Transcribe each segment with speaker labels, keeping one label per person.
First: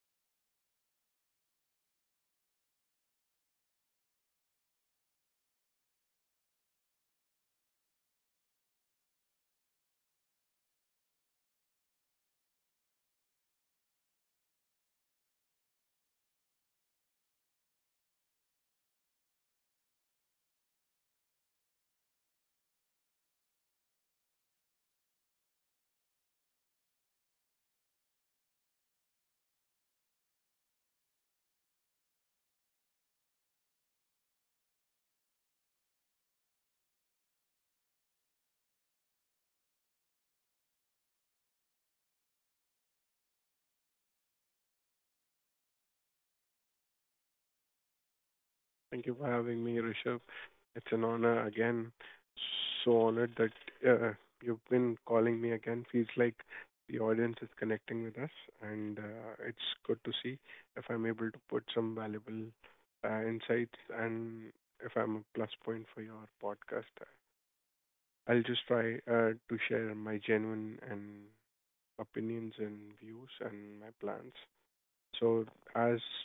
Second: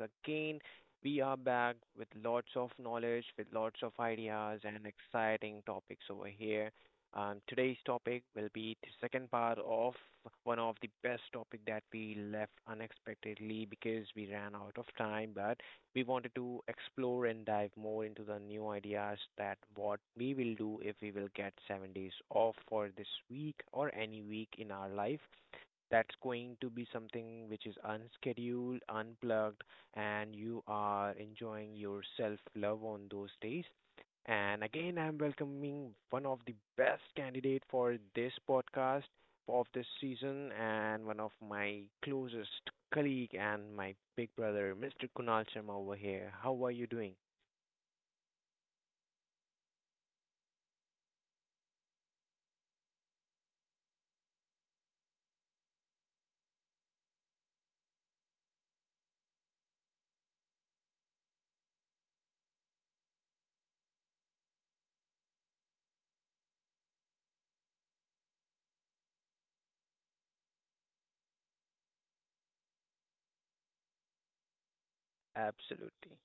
Speaker 1: again, we are back with lots of knowledge, with lots of ideas and exciting topics over here. Today's topic will be the second part of one of the best topic that we left unexpectedly because we ran out of time, but we wanted to explore and dive more into the new ideas that what we will do if we will get 7 days off for this week or any week in our life that's going to be something which is unscheduled, unplugged, and you are enjoying your self love on those days. And again, I'm welcoming one of the best candidate for this podcast of this season and one of my closest colleague and my big brother, Mr. Kunal Sharma over here. How are you doing?
Speaker 2: Thank you for having me, Rishabh. It's an honor again. So honored that you've been calling me again. Feels like the audience is connecting with us, and it's good to see if I'm able to put some valuable insights and if I'm a plus point for your podcast. I'll just try to share my genuine and opinions and views and my plans. So as
Speaker 1: Absolutely.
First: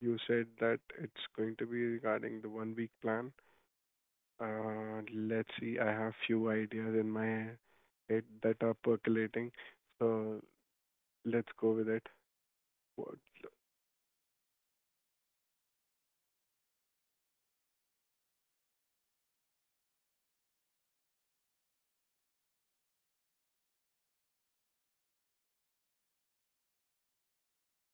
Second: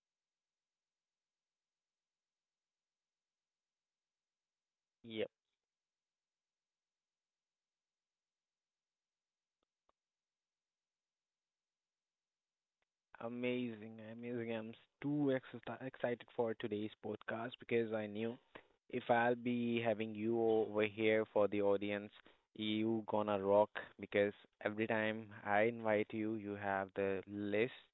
Speaker 2: you said that it's going to be regarding the one week plan. Let's see. I have few ideas in my head that are percolating. So let's go with it. What?
Speaker 1: Amazing, amazing. Too excited for today's podcast because I knew if I'll be having you over here for the audience, you gonna rock because every time I invite you, you have the list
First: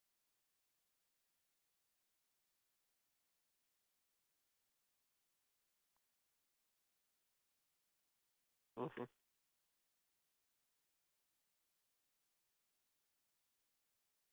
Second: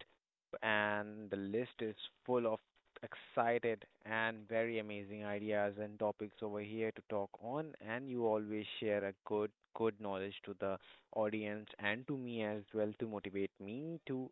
Speaker 1: and the list is full of excited and very amazing ideas and topics over here to talk on, and you always
Speaker 2: Mhm.
Speaker 1: share a good knowledge to the audience and to me as well to motivate me to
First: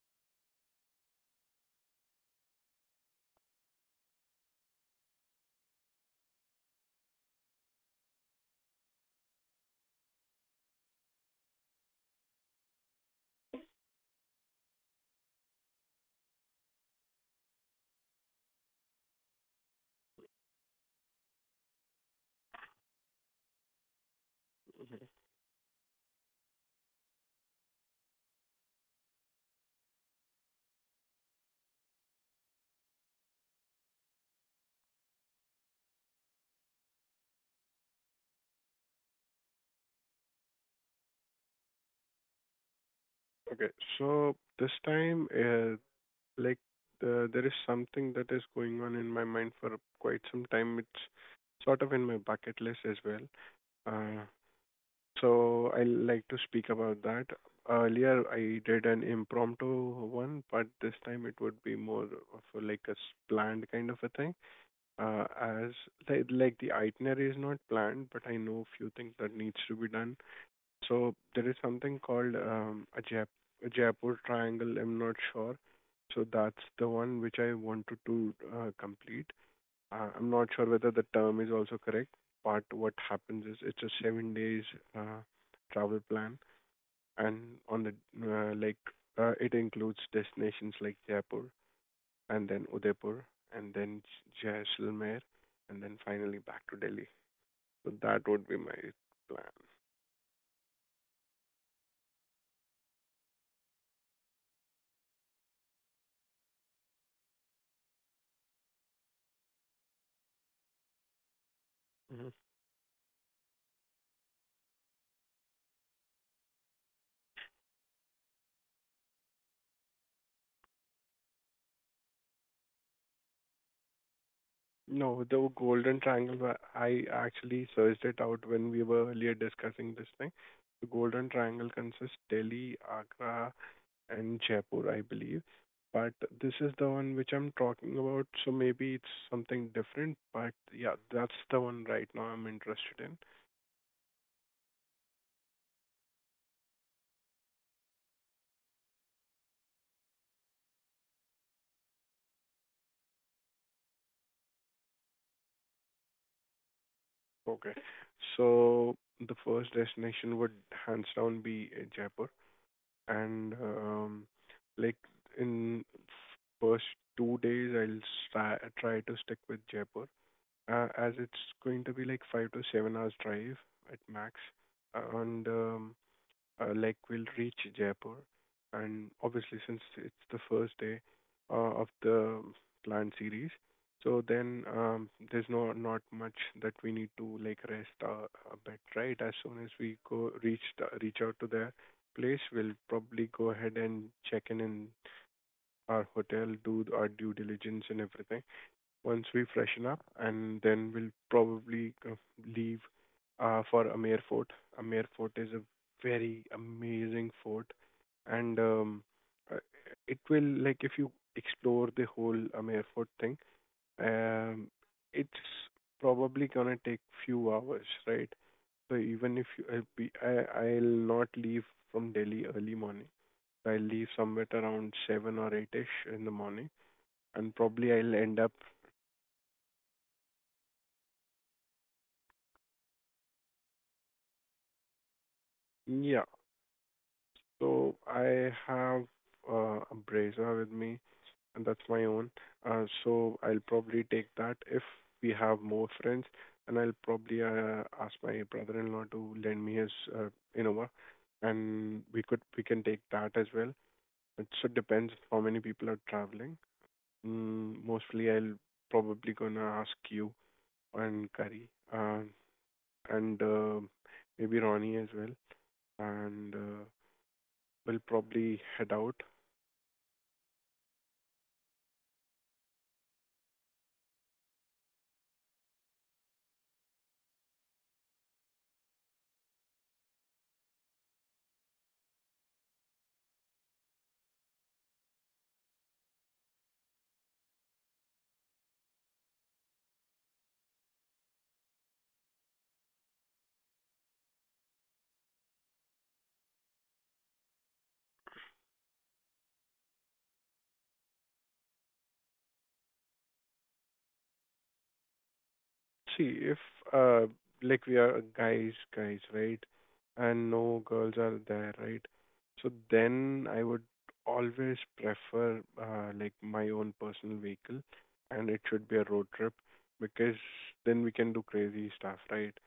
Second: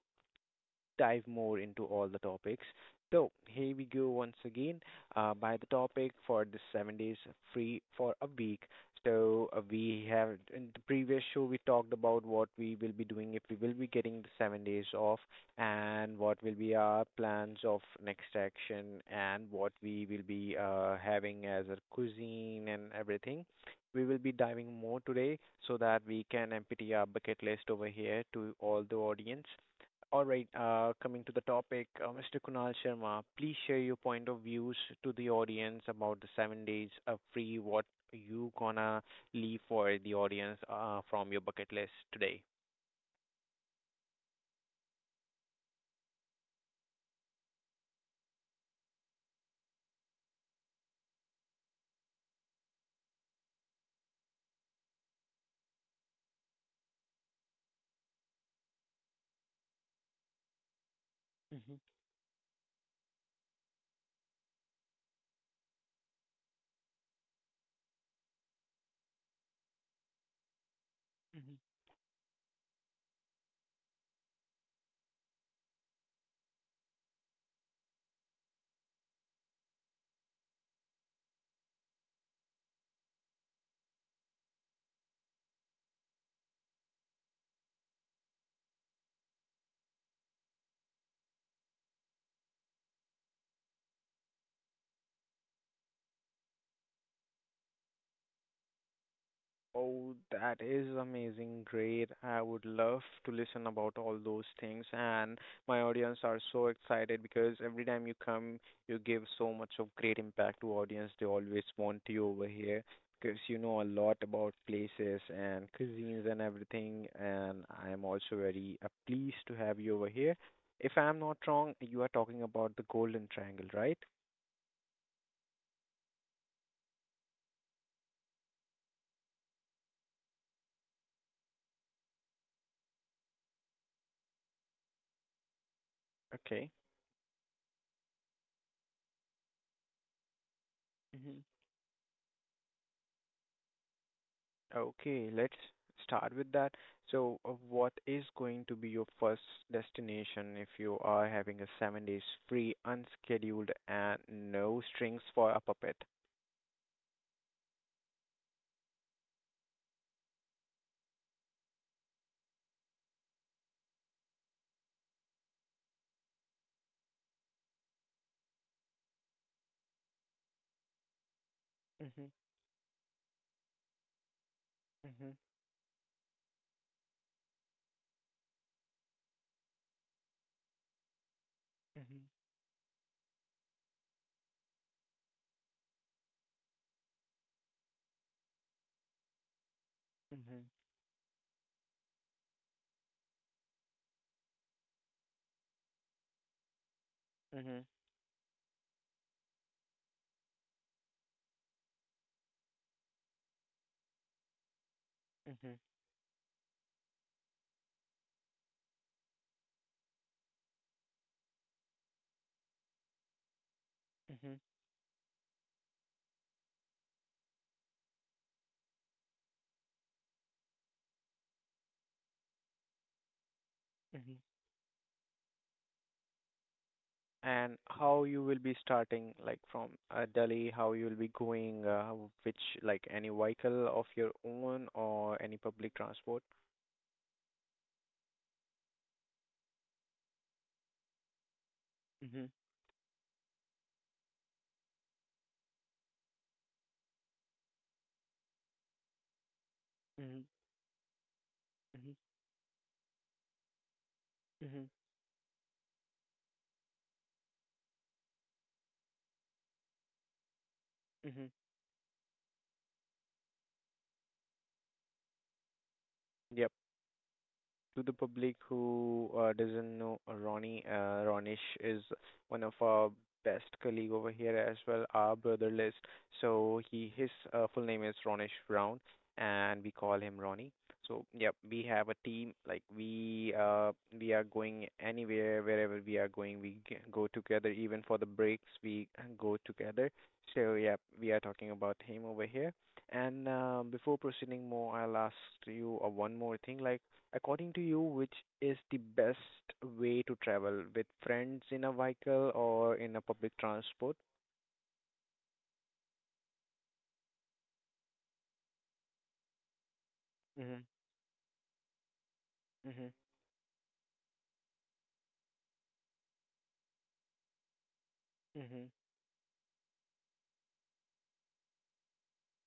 Speaker 1: dive more into all the topics. So here we go once again by the topic for the 7 days free for a week. So we have in the previous show we talked about what we will be doing if we will be getting the 7 days off and what will be our plans of next action and what we will be having as a cuisine and everything. We will be diving more today so that we can empty our bucket list over here to all the audience. All right, coming to the topic, Mr. Kunal Sharma, please share your point of views to the audience about the 7 days of free. What you gonna leave for the audience from your bucket list today?
Speaker 2: Okay. So this time, like, there is something that is going on in my mind for quite some time. It's sort of in my bucket list as well. Uh, So I like to speak about that. Earlier, I did an impromptu one, but this time it would
Speaker 1: Mm-hmm.
Speaker 2: be more of like a planned kind of a thing. As like the itinerary is not planned, but I know few things that needs to be done. So there is something called a Jaipur Triangle. I'm not sure. So that's the one which I wanted to complete. I'm not sure whether the term is also correct, but what happens is it's a 7 days uh, travel plan, and on the like it includes destinations like Jaipur and then Udaipur and then Jaisalmer and then finally back to Delhi. So that would be my plan.
Speaker 1: Oh, that is amazing. Great. I would love to listen about all those things. And my audience are so excited because every time you come, you give so much of great impact to audience. They always want you
Speaker 2: Mhm.
Speaker 1: over here because you know a lot about places and cuisines and everything. And I am also very pleased to have you over here. If I'm not wrong, you are talking about the Golden Triangle, right?
Speaker 2: No, the Golden Triangle, I actually searched it out when we were earlier discussing this thing. The Golden Triangle consists Delhi, Agra, and Jaipur, I believe. But this
Speaker 1: Okay.
Speaker 2: is the one which I'm talking about, so maybe it's something different. But yeah, that's the one right now I'm interested in.
Speaker 1: Okay, let's start with that. So, what is going to be your first destination if you are having a 7 days free, unscheduled, and no strings for a puppet?
Speaker 2: Okay. So the first destination would hands down be Jaipur. And like in first 2 days, I'll try to stick with Jaipur, as it's going to be like
Speaker 1: Mm-hmm,
Speaker 2: 5 to 7 hours drive at max.
Speaker 1: mm-hmm,
Speaker 2: And like we'll reach Jaipur, and obviously since it's the first day of
Speaker 1: mm-hmm,
Speaker 2: the planned series, so then there's no not much that we need to like rest a bit, right? As soon as we go reach reach out to the place, we'll probably go ahead and check in our hotel, do our due
Speaker 1: mm-hmm, mm-hmm,
Speaker 2: diligence and everything, once we freshen up, and then we'll probably leave for Amer Fort. Amer Fort is a
Speaker 1: mm-hmm,
Speaker 2: very amazing fort, and uh, it will like if you explore the whole Amer Fort thing,
Speaker 1: mm-hmm,
Speaker 2: um, it's probably gonna take few hours, right? So even if you, I'll be, I'll not leave from Delhi early morning. I'll leave
Speaker 1: mm-hmm.
Speaker 2: somewhere around seven or eight ish in the morning, and
Speaker 1: And
Speaker 2: probably I'll
Speaker 1: how
Speaker 2: end
Speaker 1: you
Speaker 2: up.
Speaker 1: will be starting, like from Delhi, how you will be going, which, like any vehicle of your own or any public
Speaker 2: Yeah,
Speaker 1: transport?
Speaker 2: so I have a Brezza with me, and that's my own.
Speaker 1: Mm-hmm,
Speaker 2: So I'll probably take that if we have more friends, and I'll probably ask my brother-in-law to lend me his
Speaker 1: mm-hmm,
Speaker 2: Innova, and
Speaker 1: mm-hmm,
Speaker 2: we can take that as well. It so
Speaker 1: mm-hmm,
Speaker 2: depends how many people are traveling. Mostly, I'll probably gonna ask you and
Speaker 1: mm-hmm.
Speaker 2: Kari, uh, and maybe Ronnie as well, and we'll
Speaker 1: To the public
Speaker 2: probably head out.
Speaker 1: who doesn't know Ronnie, Ronish is one of our best colleague over here as well, our brother list. So he his full name is Ronish Brown, and we call him Ronnie. So yep, we have a team. We are going anywhere, wherever we are going, go together. Even for the breaks, we go together. So yep, we are talking about him over here. And before proceeding more, I'll ask you one more thing. Like according to you, which is the best way to travel with friends in a vehicle or in a public transport?
Speaker 2: See, if uh, like we are guys, right, and
Speaker 1: Mm-hmm.
Speaker 2: no girls are there, right? So
Speaker 1: Mm-hmm.
Speaker 2: then I would always prefer like my own personal vehicle, and it
Speaker 1: Mm-hmm.
Speaker 2: should be a road trip because then we can do crazy stuff, right?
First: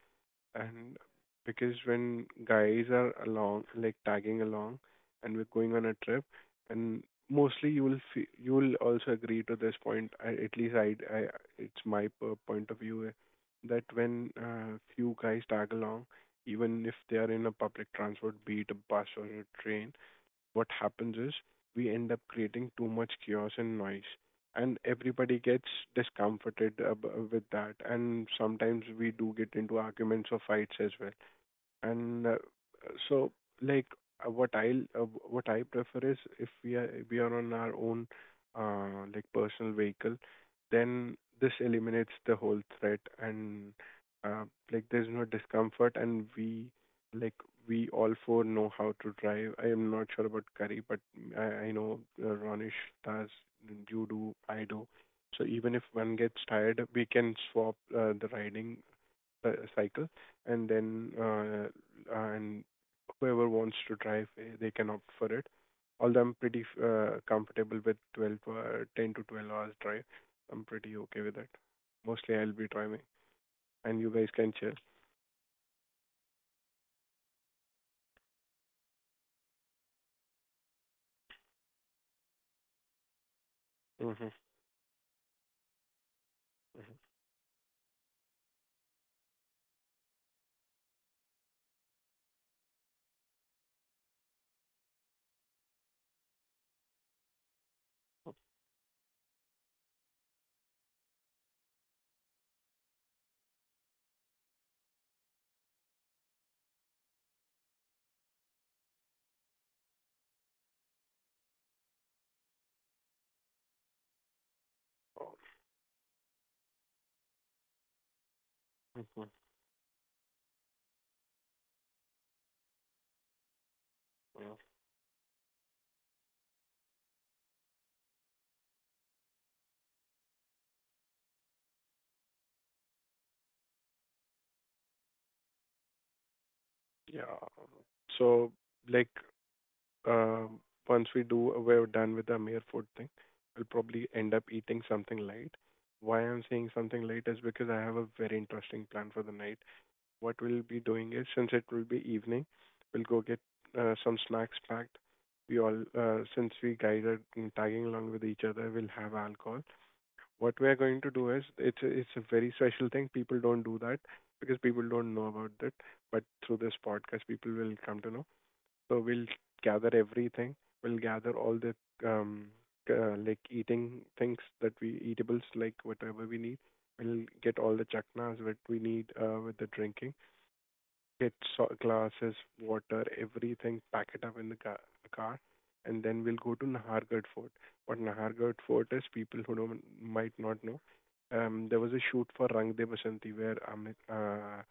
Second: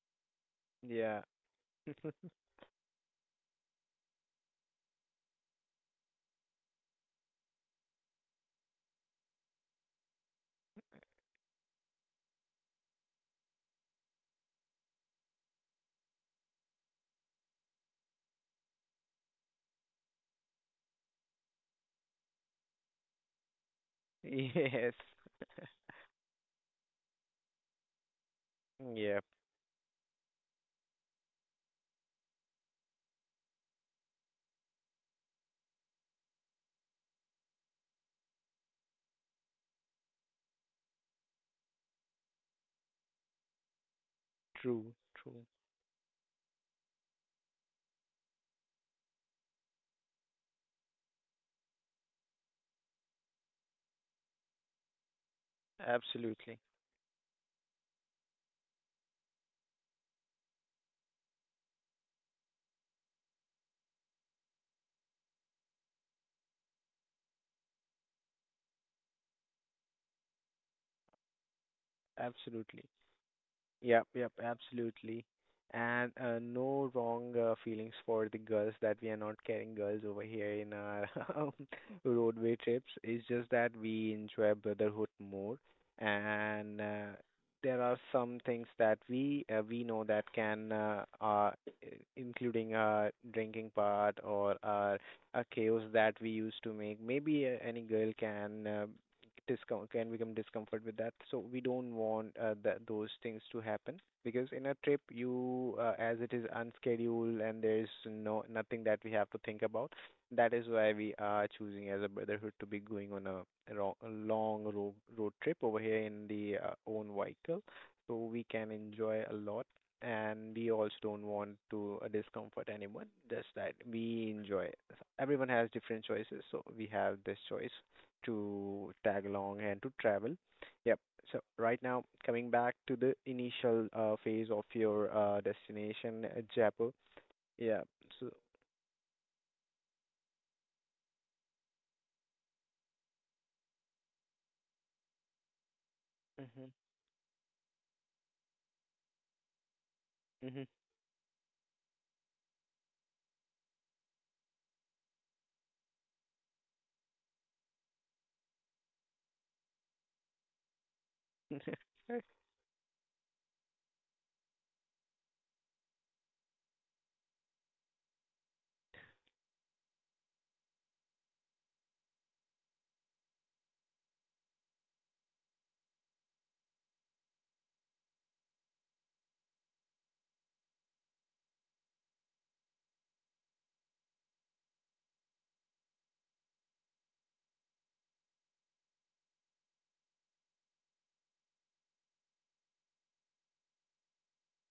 Speaker 2: And
Speaker 1: Yeah.
Speaker 2: because when guys are along, like tagging along, and we're going on a trip, and mostly you will also agree to this point. I, at least I, It's my point of view that when few guys tag along, even if they are in a public transport, be it a bus or a train, what happens is we end up creating too much chaos and noise, and
Speaker 1: Yes.
Speaker 2: everybody gets discomforted with that, and sometimes we
Speaker 1: Yeah.
Speaker 2: do get into arguments or fights as well. And so, like, what I prefer is, if we are on our own, like personal vehicle, then this eliminates the whole threat, and uh, like
Speaker 1: True.
Speaker 2: there's no
Speaker 1: True.
Speaker 2: discomfort, and like we all four know how to drive. I am not sure about Curry, but I know Ronish does, you do, I do. So even if one gets
Speaker 1: Absolutely.
Speaker 2: tired, we can swap the riding cycle, and then and whoever wants to drive, they can opt for it. Although I'm pretty comfortable with 10 to 12 hours drive, I'm pretty okay with it. Mostly I'll be
Speaker 1: Absolutely.
Speaker 2: driving, and
Speaker 1: Yep,
Speaker 2: you guys
Speaker 1: yep,
Speaker 2: can chill.
Speaker 1: absolutely. And no wrong feelings for the girls that we are not carrying girls over here in our roadway trips. It's just that we
Speaker 2: Mm-hmm.
Speaker 1: enjoy brotherhood more, and there are some things that we know that can including our drinking part or our a chaos that we used to make. Maybe any girl can discom can become discomfort with that. So we don't want that those things to happen because in a trip you as it is unscheduled and there's no nothing that we have to think about. That is why we are choosing as a brotherhood to be going on a long road trip over here in the own vehicle, so we can enjoy
Speaker 2: Mm-hmm.
Speaker 1: a lot. And we also don't want to discomfort anyone. Just that we enjoy everyone has different choices, so we have this choice to tag along and to travel. Yep. So right now, coming back to the initial phase of your destination, Jaipur.
Speaker 2: Yeah.
Speaker 1: Yeah. So.
Speaker 2: So, like, uh, we're done with the mere food thing, we'll probably end up eating something light. Why I'm saying
Speaker 1: Mhm.
Speaker 2: something light is because I have a very interesting plan for the night. What we'll be doing is, since it will be evening, we'll go get some snacks packed. We all, since we guided and tagging along with each other, we'll have alcohol. What we are going to do is,
Speaker 1: Mhm.
Speaker 2: it's a very special thing. People don't do that because people don't know about it. But through this podcast, people will come to know. So we'll gather everything. We'll gather all the um, like eating things that we eatables, like whatever we need. We'll get all the chaknas that we need with the drinking, glasses, water, everything, pack it up in the car, and then we'll go to Nahargarh Fort. What Nahargarh Fort is, people who don't, might not know, there was a shoot for Rang De Basanti where Amir, uh,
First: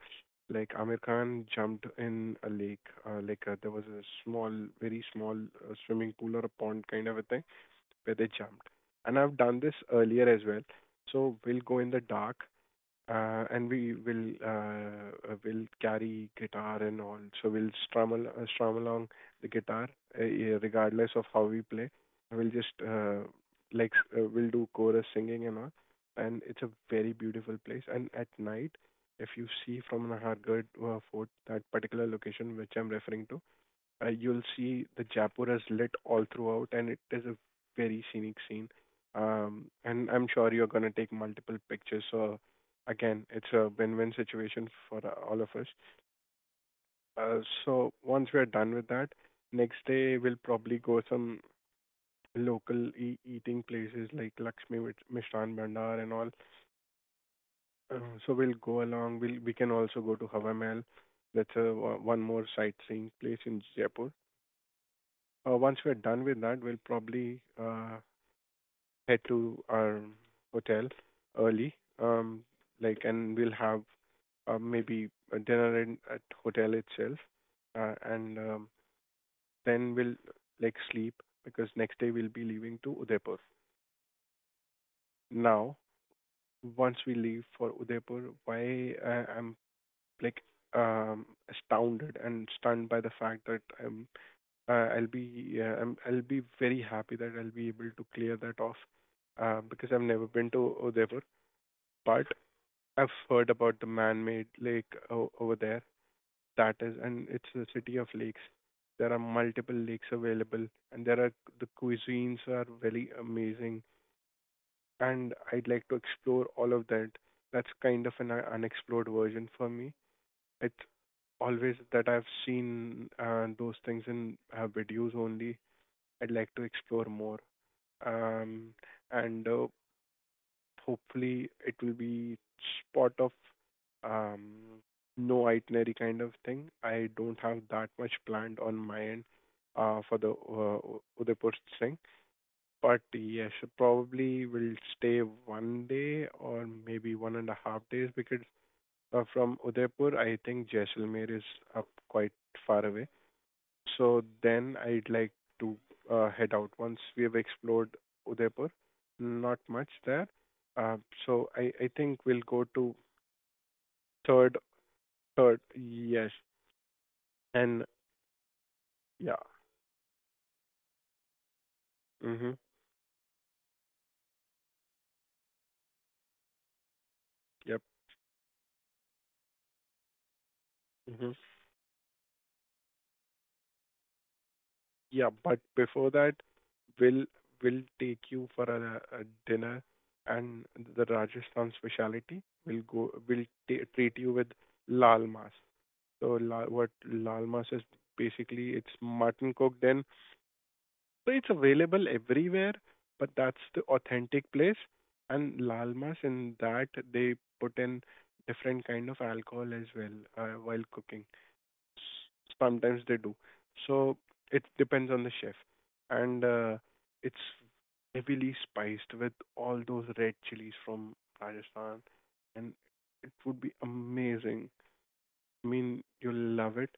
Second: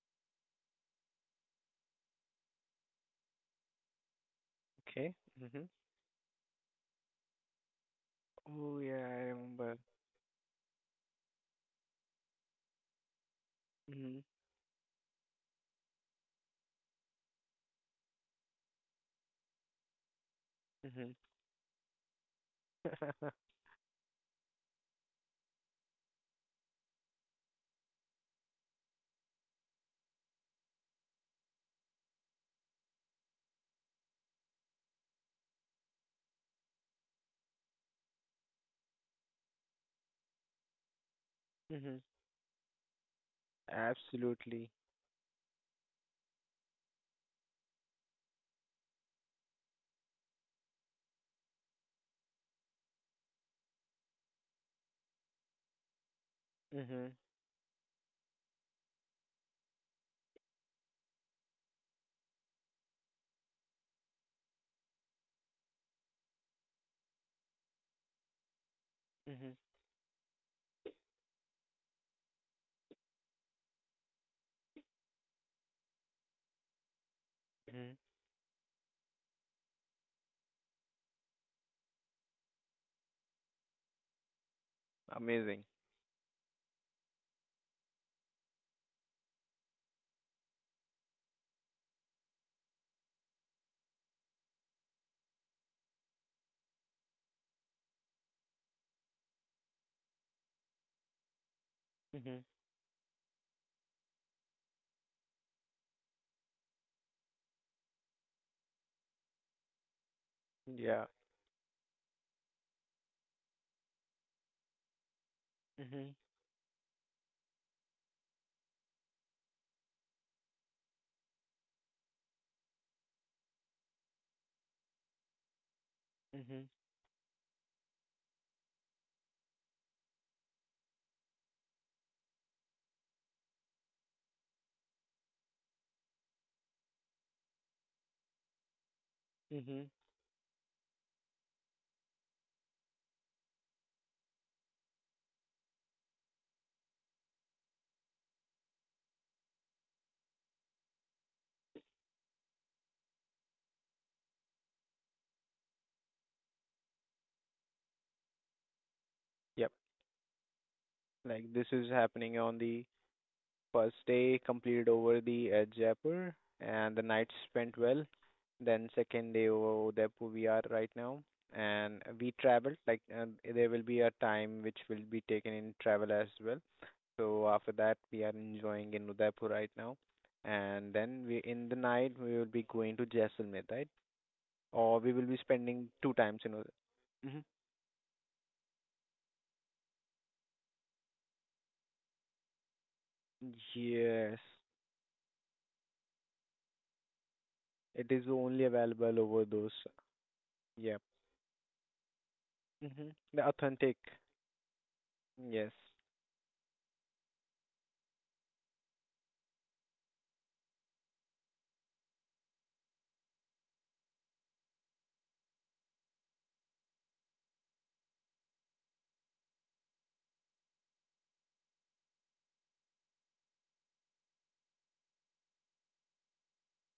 Speaker 2: like Amir Khan jumped in a lake. There was a small, very
Speaker 1: Okay.
Speaker 2: small
Speaker 1: Mhm.
Speaker 2: swimming pool or a pond kind of a thing where they jumped.
Speaker 1: Oh yeah,
Speaker 2: And
Speaker 1: I
Speaker 2: I've done this
Speaker 1: remember.
Speaker 2: earlier as well. So we'll go in the dark, and we
Speaker 1: Mhm.
Speaker 2: will uh, uh, will carry guitar and all, so we'll strum along the guitar, yeah, regardless
Speaker 1: Mhm.
Speaker 2: of how we play. We'll just like s- We'll do chorus singing and all, and it's a very beautiful place. And at night, if you see from Nahargarh fort that particular location which I'm referring to, you'll see the Jaipur is lit all throughout, and it is a very scenic scene. And I'm sure you're gonna take multiple
Speaker 1: Mhm.
Speaker 2: pictures. So again, it's a win-win
Speaker 1: Absolutely.
Speaker 2: situation for all of us. So once we're done with that, next day we'll probably go some local eating places like Mishran Bhandar and all.
Speaker 1: Mhm.
Speaker 2: So we'll go along. We can also go to Hawa Mahal. That's one more sightseeing place in Jaipur. Once we're done with that, we'll probably head
Speaker 1: Mhm.
Speaker 2: to our hotel early. Um, and we'll have maybe a dinner in at hotel itself,
Speaker 1: Mhm.
Speaker 2: and then we'll like sleep because next day we'll be leaving to Udaipur.
Speaker 1: Amazing.
Speaker 2: Now, once we leave for Udaipur, why I'm like astounded and stunned by the fact that I'll be very happy that I'll be able to clear that off, because I've never been to Udaipur, but
Speaker 1: Mhm.
Speaker 2: I've heard about the man-made lake over there. That is, and it's the city of lakes. There are multiple lakes available,
Speaker 1: Yeah.
Speaker 2: and the cuisines are very amazing. And I'd like to
Speaker 1: Mhm.
Speaker 2: explore all of that. That's kind of an unexplored version for me. It's always that I've seen those things in videos only. I'd like to
Speaker 1: Mhm.
Speaker 2: explore more. Um, and Hopefully it will be spot of um, no itinerary kind of thing. I don't have that much planned on my end
Speaker 1: Mhm.
Speaker 2: for the Udaipur thing, but yes, probably will stay one day or maybe one and a half days, because from Udaipur, I think Jaisalmer is up quite far away, so then I'd like to head out once we have explored Udaipur. Not
Speaker 1: Yep.
Speaker 2: much there. Uh,
Speaker 1: Like
Speaker 2: so
Speaker 1: this
Speaker 2: I
Speaker 1: is
Speaker 2: think
Speaker 1: happening
Speaker 2: we'll
Speaker 1: on
Speaker 2: go
Speaker 1: the
Speaker 2: to
Speaker 1: first day
Speaker 2: third,
Speaker 1: completed over the
Speaker 2: third,
Speaker 1: at Jaipur,
Speaker 2: yes.
Speaker 1: and the night spent
Speaker 2: And
Speaker 1: well. Then second
Speaker 2: yeah.
Speaker 1: day over Udaipur we are right now, and we
Speaker 2: Mm-hmm.
Speaker 1: traveled like there will be a time which will be taken in travel as well. So after
Speaker 2: Yep.
Speaker 1: that we are enjoying in Udaipur right now, and then
Speaker 2: Mm-hmm.
Speaker 1: we in the night we will be going to Jaisalmer, right? Or we will
Speaker 2: Yeah,
Speaker 1: be
Speaker 2: but
Speaker 1: spending
Speaker 2: before
Speaker 1: two
Speaker 2: that,
Speaker 1: times in Udaipur.
Speaker 2: we'll
Speaker 1: Mhm.
Speaker 2: we'll take you for a dinner and the Rajasthan speciality. We'll go. We'll treat you
Speaker 1: Yes,
Speaker 2: with lal mas. So what lal mas is,
Speaker 1: it is only
Speaker 2: basically it's
Speaker 1: available over
Speaker 2: mutton
Speaker 1: those.
Speaker 2: cooked in.
Speaker 1: Yep.
Speaker 2: So it's available everywhere,
Speaker 1: Hmm.
Speaker 2: but
Speaker 1: The
Speaker 2: that's the
Speaker 1: authentic.
Speaker 2: authentic place. And
Speaker 1: Yes.
Speaker 2: Lalmas, in that they put in different kind of alcohol as well while cooking. Sometimes they do. So it depends on the chef. And It's heavily spiced with all those red chilies from Rajasthan, and it would be amazing. I mean, you'll love it.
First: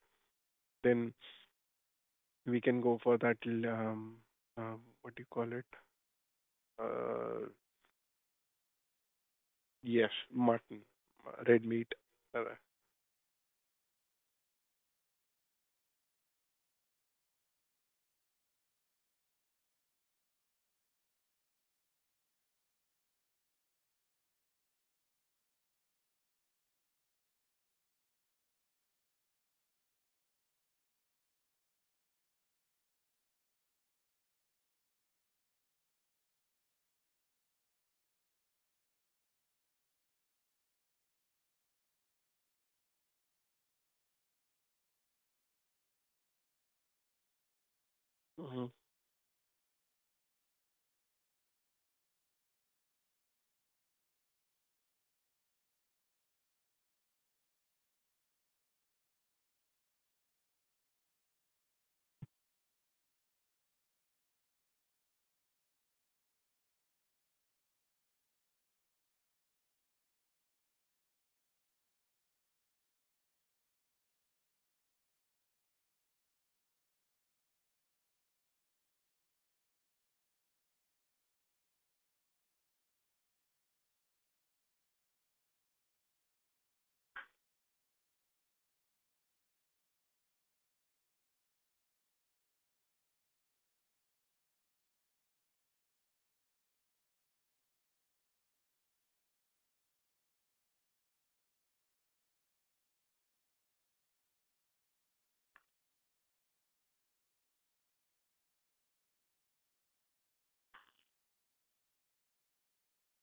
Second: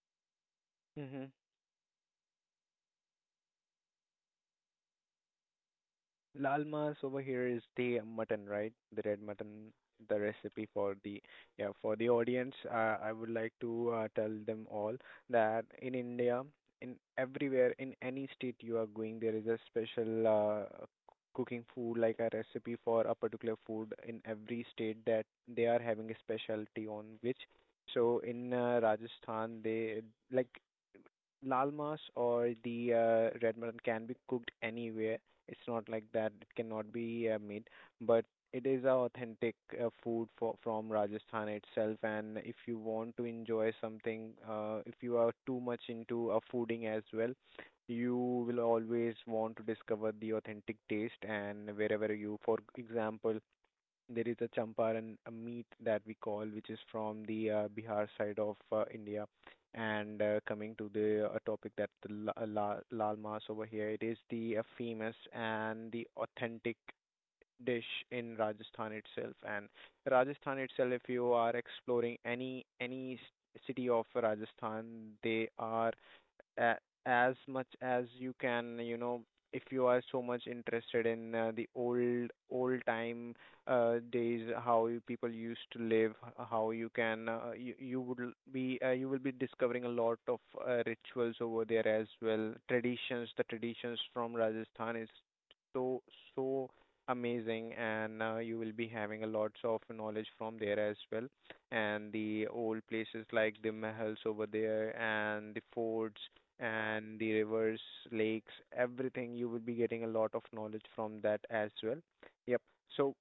Speaker 2: Then
Speaker 1: Mm-hmm.
Speaker 2: we can go for that uh, what do you call it?
Speaker 1: Lal mas over here
Speaker 2: Uh,
Speaker 1: is the mutton, right? The red mutton,
Speaker 2: yes,
Speaker 1: the recipe
Speaker 2: mutton,
Speaker 1: for the
Speaker 2: red
Speaker 1: yeah
Speaker 2: meat.
Speaker 1: for the
Speaker 2: Uh,
Speaker 1: audience. I would like to tell them all that in India, in everywhere, in any state you are going, there is a special cooking food, like a recipe for a particular food in every state that they are having a specialty on which. So in Rajasthan, they like lal mas or the red mutton can be cooked anywhere. It's not like that. It cannot be made, but it is a authentic food for from Rajasthan itself. And if you want to enjoy something, if you are too much into a fooding as well, you will
Speaker 2: hmm
Speaker 1: always want to discover the authentic taste. And wherever you, for example, there is a champaran a meat that we call, which is from the Bihar side of India. And coming to the topic that the la la lal mas over here, it is the famous and the authentic dish in Rajasthan itself. And Rajasthan itself, if you are exploring any city of Rajasthan, they are a- as much as you can, you know, if you are so much interested in the old time days how you people used to live how you can you would be you will be discovering a lot of rituals over there as well, traditions, the traditions from Rajasthan is so so amazing, and you will be having a lots of knowledge from there as well, and the old places like the mahals over there and the forts and the rivers, lakes, everything. You will be getting a lot of knowledge from that as well. Yep. So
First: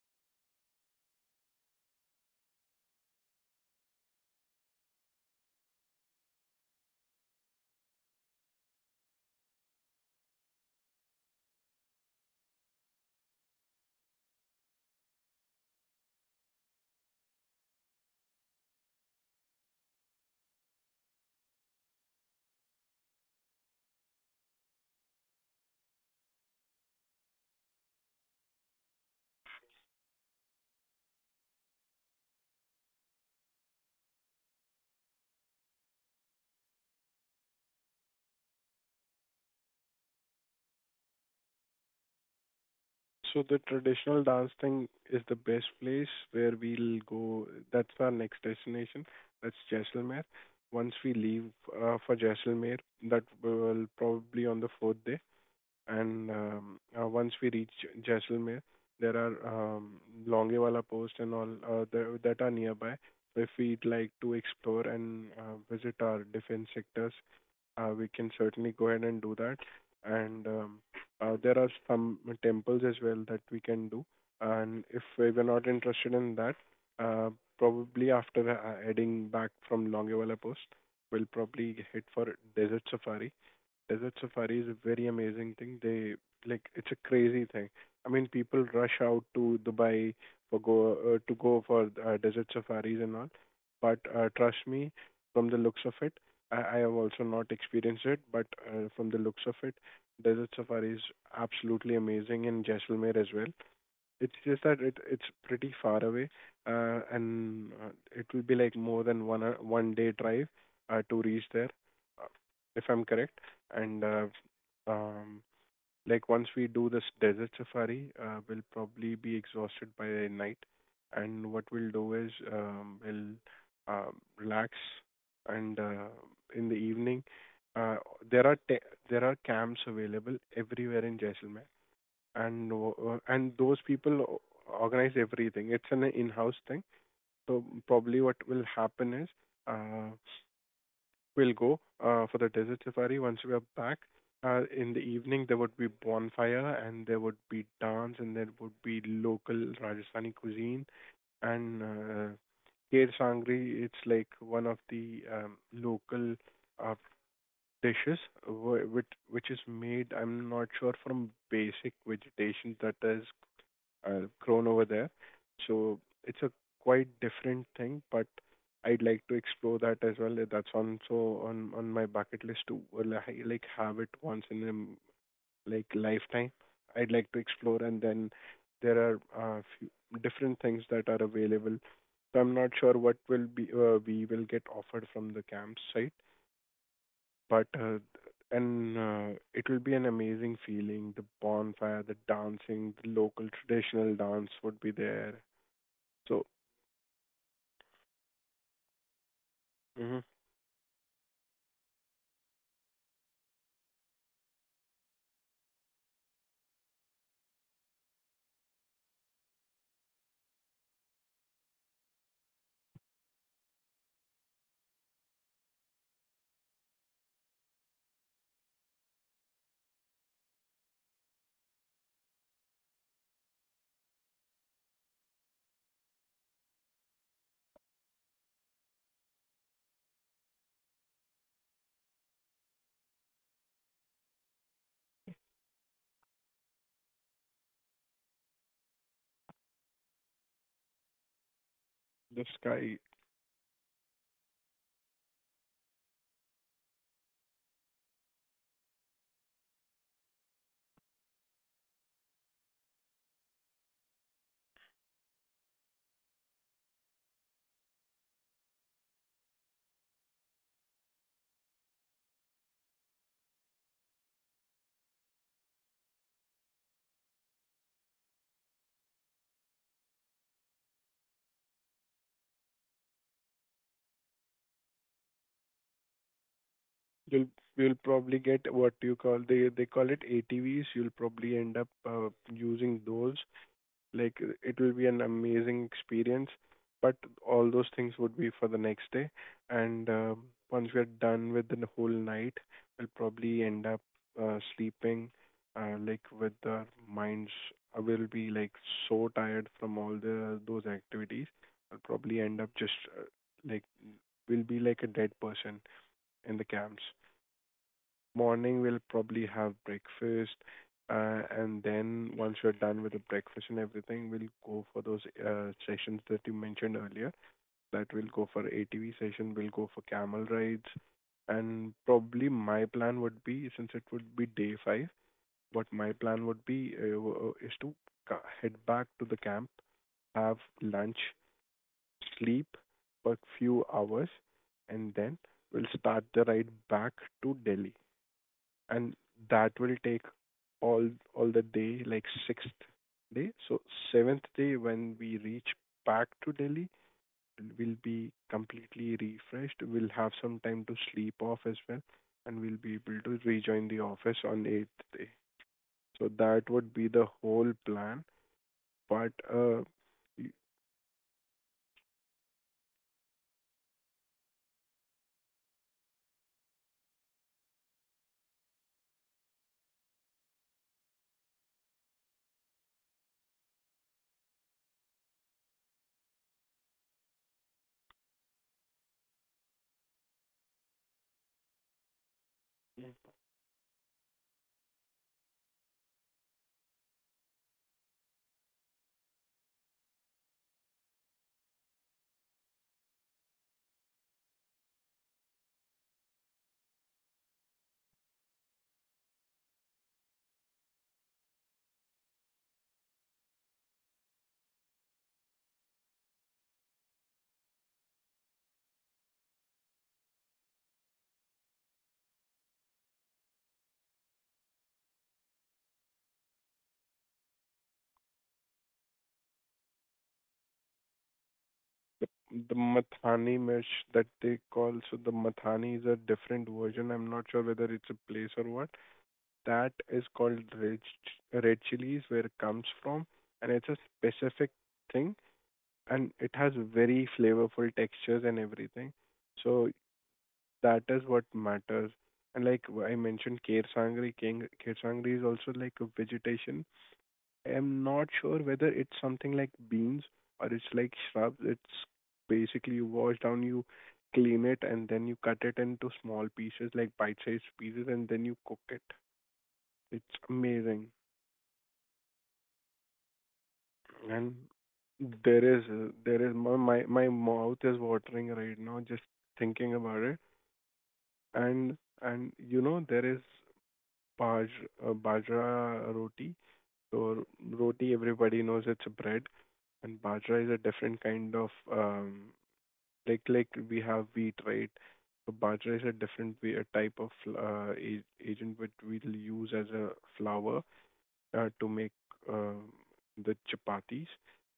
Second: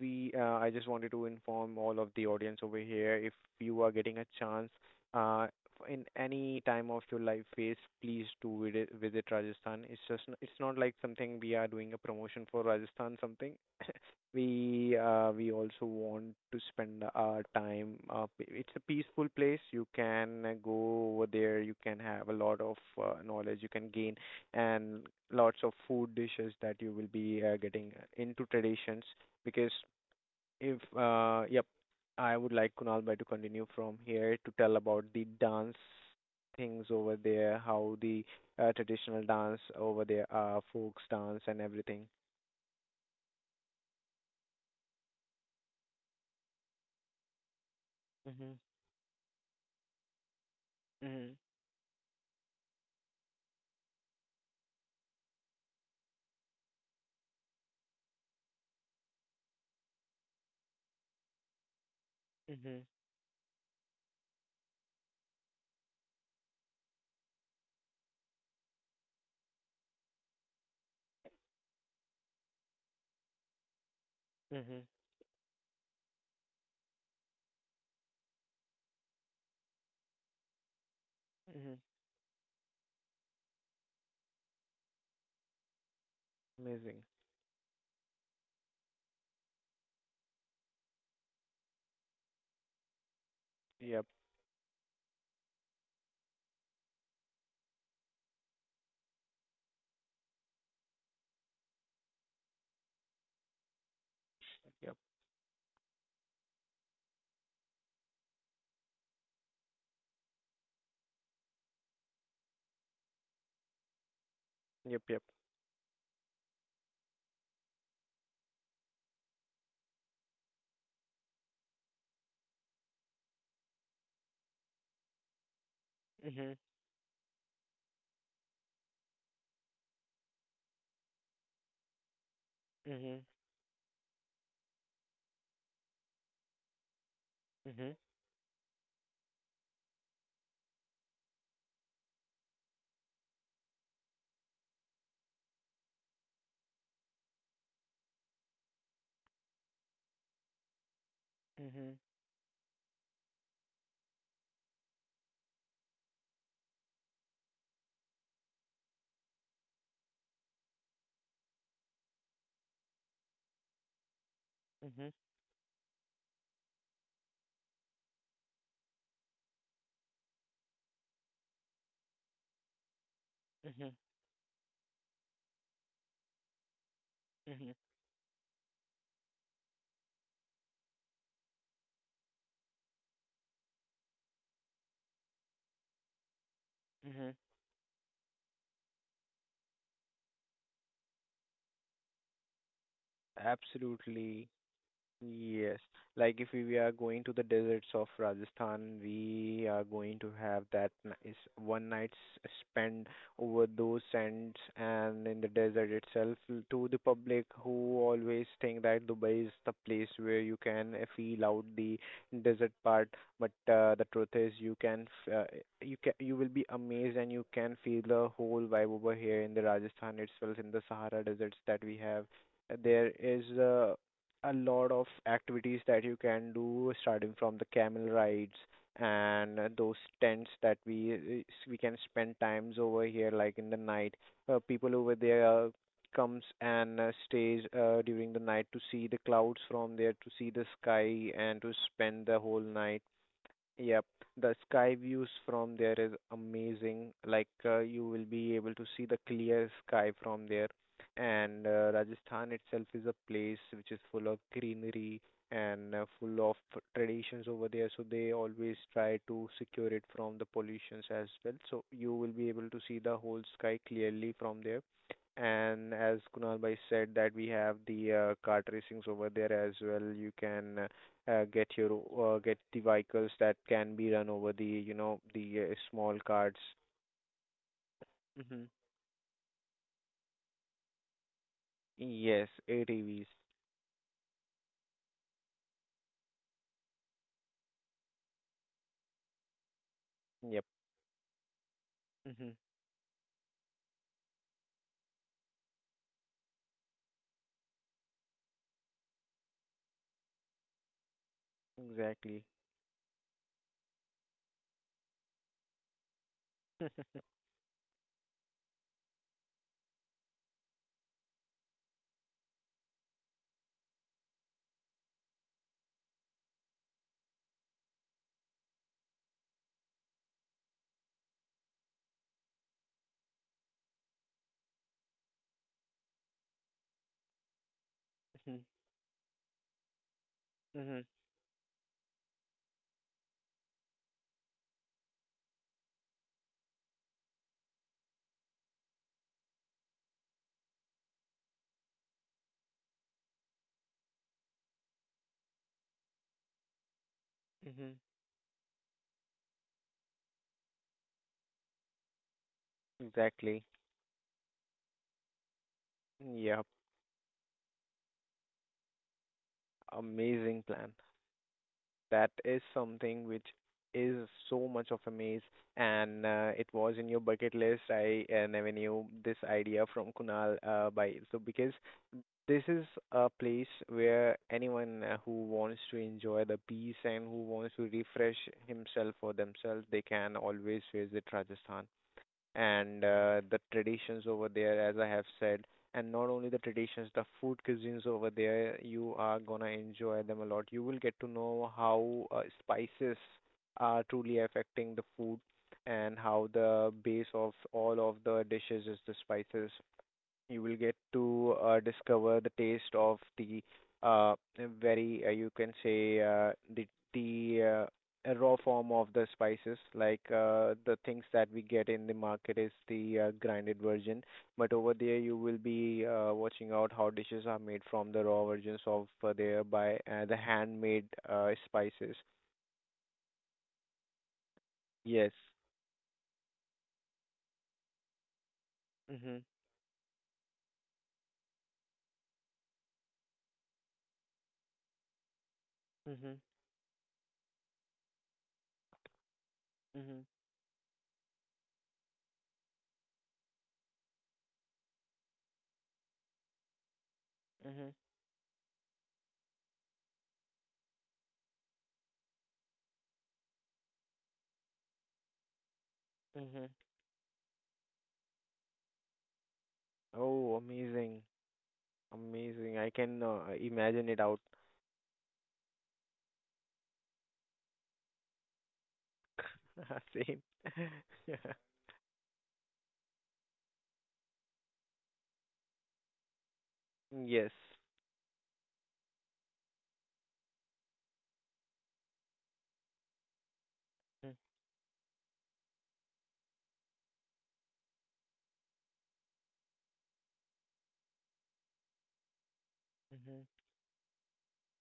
Speaker 1: I just wanted to inform all of the audience over here, if you are getting a chance, uh, in any time of your life phase, please do visit Rajasthan. It's just, it's not like something we are doing a promotion for Rajasthan something. We we also want to spend our time it's a peaceful place. You can go over there, you can have a lot of knowledge you can gain, and lots of food dishes that you will be getting into traditions because if yep, I would like Kunal bhai to continue from here to tell about the dance things over there, how the traditional dance over there, folks dance and everything.
Speaker 2: So the traditional dance thing is the best place where we'll go. That's our next
Speaker 1: Mhm.
Speaker 2: destination. That's Jaisalmer. Once we
Speaker 1: Mhm.
Speaker 2: leave for Jaisalmer, that will probably on the fourth day. And Once we reach Jaisalmer, there are Longewala post and all that are
Speaker 1: Mhm.
Speaker 2: nearby. So if we'd like to explore and visit our defense sectors, we can certainly go ahead and do that. And There are some temples as well that we can do.
Speaker 1: Mhm.
Speaker 2: And if we were not interested in that, uh, probably after heading back from Longiwala Post, we'll
Speaker 1: Mhm.
Speaker 2: probably hit for desert safari. Desert safari is a very amazing thing. They Like, it's
Speaker 1: Amazing.
Speaker 2: a crazy thing. I mean, people rush out to Dubai for go to go for desert safaris and all. But
Speaker 1: Yep.
Speaker 2: trust me, from the looks of it, I have also not experienced it. But from the looks of it, desert safari is absolutely amazing in Jaisalmer as well. It's just that
Speaker 1: Yep.
Speaker 2: it's pretty far away, and it will be like more than 1 day drive to reach there, uh, if I'm correct. And
Speaker 1: Yep. Yep.
Speaker 2: um, like, once we do this desert safari, we'll probably be exhausted by night. And what we'll do is we'll relax, and
Speaker 1: Mhm.
Speaker 2: in the evening, uh, there are there are camps available everywhere in Jaisalmer, and uh,
Speaker 1: Mhm.
Speaker 2: and those people organize everything. It's an in-house thing. So
Speaker 1: Mhm.
Speaker 2: probably what will happen is uh, we'll go for the desert safari. Once we are back in the evening, there would be bonfire and there would be dance and there would be local Rajasthani cuisine, and
Speaker 1: Mhm.
Speaker 2: Kher Sangri. It's like one of the local uh, dishes which is made, I'm not sure, from basic vegetation that is grown over
Speaker 1: Mhm.
Speaker 2: there. So it's a quite different thing, but I'd like to explore that as well. That's on, so on my bucket list to like
Speaker 1: Mhm.
Speaker 2: have it once in a like lifetime. I'd like to
Speaker 1: Mhm.
Speaker 2: explore, and then there are few different things that are available. So I'm not sure what will be we will get offered from the camp site,
Speaker 1: Mhm.
Speaker 2: but and it will be an amazing feeling. The bonfire, the dancing, the local traditional
Speaker 1: Absolutely.
Speaker 2: dance would be there.
Speaker 1: Yes. Like
Speaker 2: So
Speaker 1: if we are going to the deserts of Rajasthan, we are going
Speaker 2: hmm
Speaker 1: to have that is one night spent over those sands and in the desert itself to the public who always think that Dubai is the place where you can feel out the desert part. But the truth is you can you can you will be amazed and you can feel the whole vibe over here in the Rajasthan itself in the Sahara deserts that we have. There is a lot of activities that you can do, starting from the camel rides and those tents that we can spend times over here like in the night. People over there comes and stays during the night to see the clouds from there, to see the sky, and to spend the
Speaker 2: the
Speaker 1: whole
Speaker 2: sky,
Speaker 1: night. Yep, the sky views from there is amazing. You will be able to see the clear sky from there. And Rajasthan itself is a place which is full of greenery and full of traditions over there. So they always try to secure it from the pollutions as well. So you will be able to see the whole sky clearly from there. And as Kunal bhai said, that we have the kart racings over there as well. You can Get your get the vehicles that can be run over the small carts.
Speaker 2: you'll probably
Speaker 1: Mhm.
Speaker 2: get what you call, they call it ATVs. You'll probably end up
Speaker 1: Yes,
Speaker 2: using
Speaker 1: ATVs.
Speaker 2: those. Like it will be an amazing experience, but all those things would be for the next day. And
Speaker 1: Yep.
Speaker 2: Once we are done with the whole
Speaker 1: Mhm.
Speaker 2: night, we'll probably end up sleeping, like with our minds. I will be like so tired from all the those activities. I'll probably
Speaker 1: Exactly.
Speaker 2: end up just uh, like we'll be like a dead person in the camps. Morning, we'll probably have breakfast, and then once we're done with the breakfast and everything, we'll go for those sessions that you mentioned earlier. That we'll go for ATV session, we'll go for camel rides, and probably my plan would be, since it would be day five, what my plan would be is to
Speaker 1: Mhm.
Speaker 2: head back to the camp, have
Speaker 1: Mhm.
Speaker 2: lunch, sleep for a few hours, and then we'll start the ride back to Delhi, and that will take all all the day, like sixth day. So seventh day, when we reach back to Delhi, we'll
Speaker 1: Mhm.
Speaker 2: be completely refreshed. We'll have some time to sleep off as well, and we'll be able to
Speaker 1: Exactly.
Speaker 2: rejoin the office on eighth day. So
Speaker 1: Yep.
Speaker 2: that would be the whole plan. But
Speaker 1: Amazing plan. That is something which is so much of a maze, and it was in your bucket list. I never knew this idea from Kunal. By so because this is a place where anyone who wants to enjoy the peace and who wants to refresh himself or themselves, they can always visit Rajasthan. And the traditions over there, as I have said, and not only the traditions, the food cuisines over there, you are gonna enjoy them a lot. You will get to know how spices are truly affecting the food, and how the base of all of the dishes is the spices. You will get to discover the taste of the uh, very, you can say, the raw form of the spices. The things that we get in the market is the grinded version, but over there you will be watching out how dishes are made from the raw versions of there by the handmade spices.
Speaker 2: the, the Mathani mesh that they call, so
Speaker 1: Yes.
Speaker 2: the Mathani is a different version. I'm not sure whether it's a place or what.
Speaker 1: Mhm.
Speaker 2: That is called red, red chilies, where it comes from, and it's a specific thing, and
Speaker 1: Mhm.
Speaker 2: it has very flavorful textures and everything. So
Speaker 1: Mhm.
Speaker 2: that is what matters. And like I mentioned, kher sangri, king, kher sangri is also like a vegetation. I
Speaker 1: Mhm.
Speaker 2: am not sure whether it's something like beans or it's like shrubs. It's basically you wash down, you clean it, and then you cut it into small
Speaker 1: Mhm.
Speaker 2: pieces, like bite-sized pieces, and then you cook it. It's
Speaker 1: Oh,
Speaker 2: amazing.
Speaker 1: amazing. Amazing. I can imagine it out.
Speaker 2: And there is my mouth is watering right now just thinking about it.
Speaker 1: Same. Yeah.
Speaker 2: And you know there is baj, bajra roti. So
Speaker 1: Yes.
Speaker 2: roti, everybody knows, it's a bread. And bajra is a different kind of we have wheat, right? So bajra is a different way, a type of agent which we'll use as a flour to make uh,
Speaker 1: Mm-hmm.
Speaker 2: the chapatis,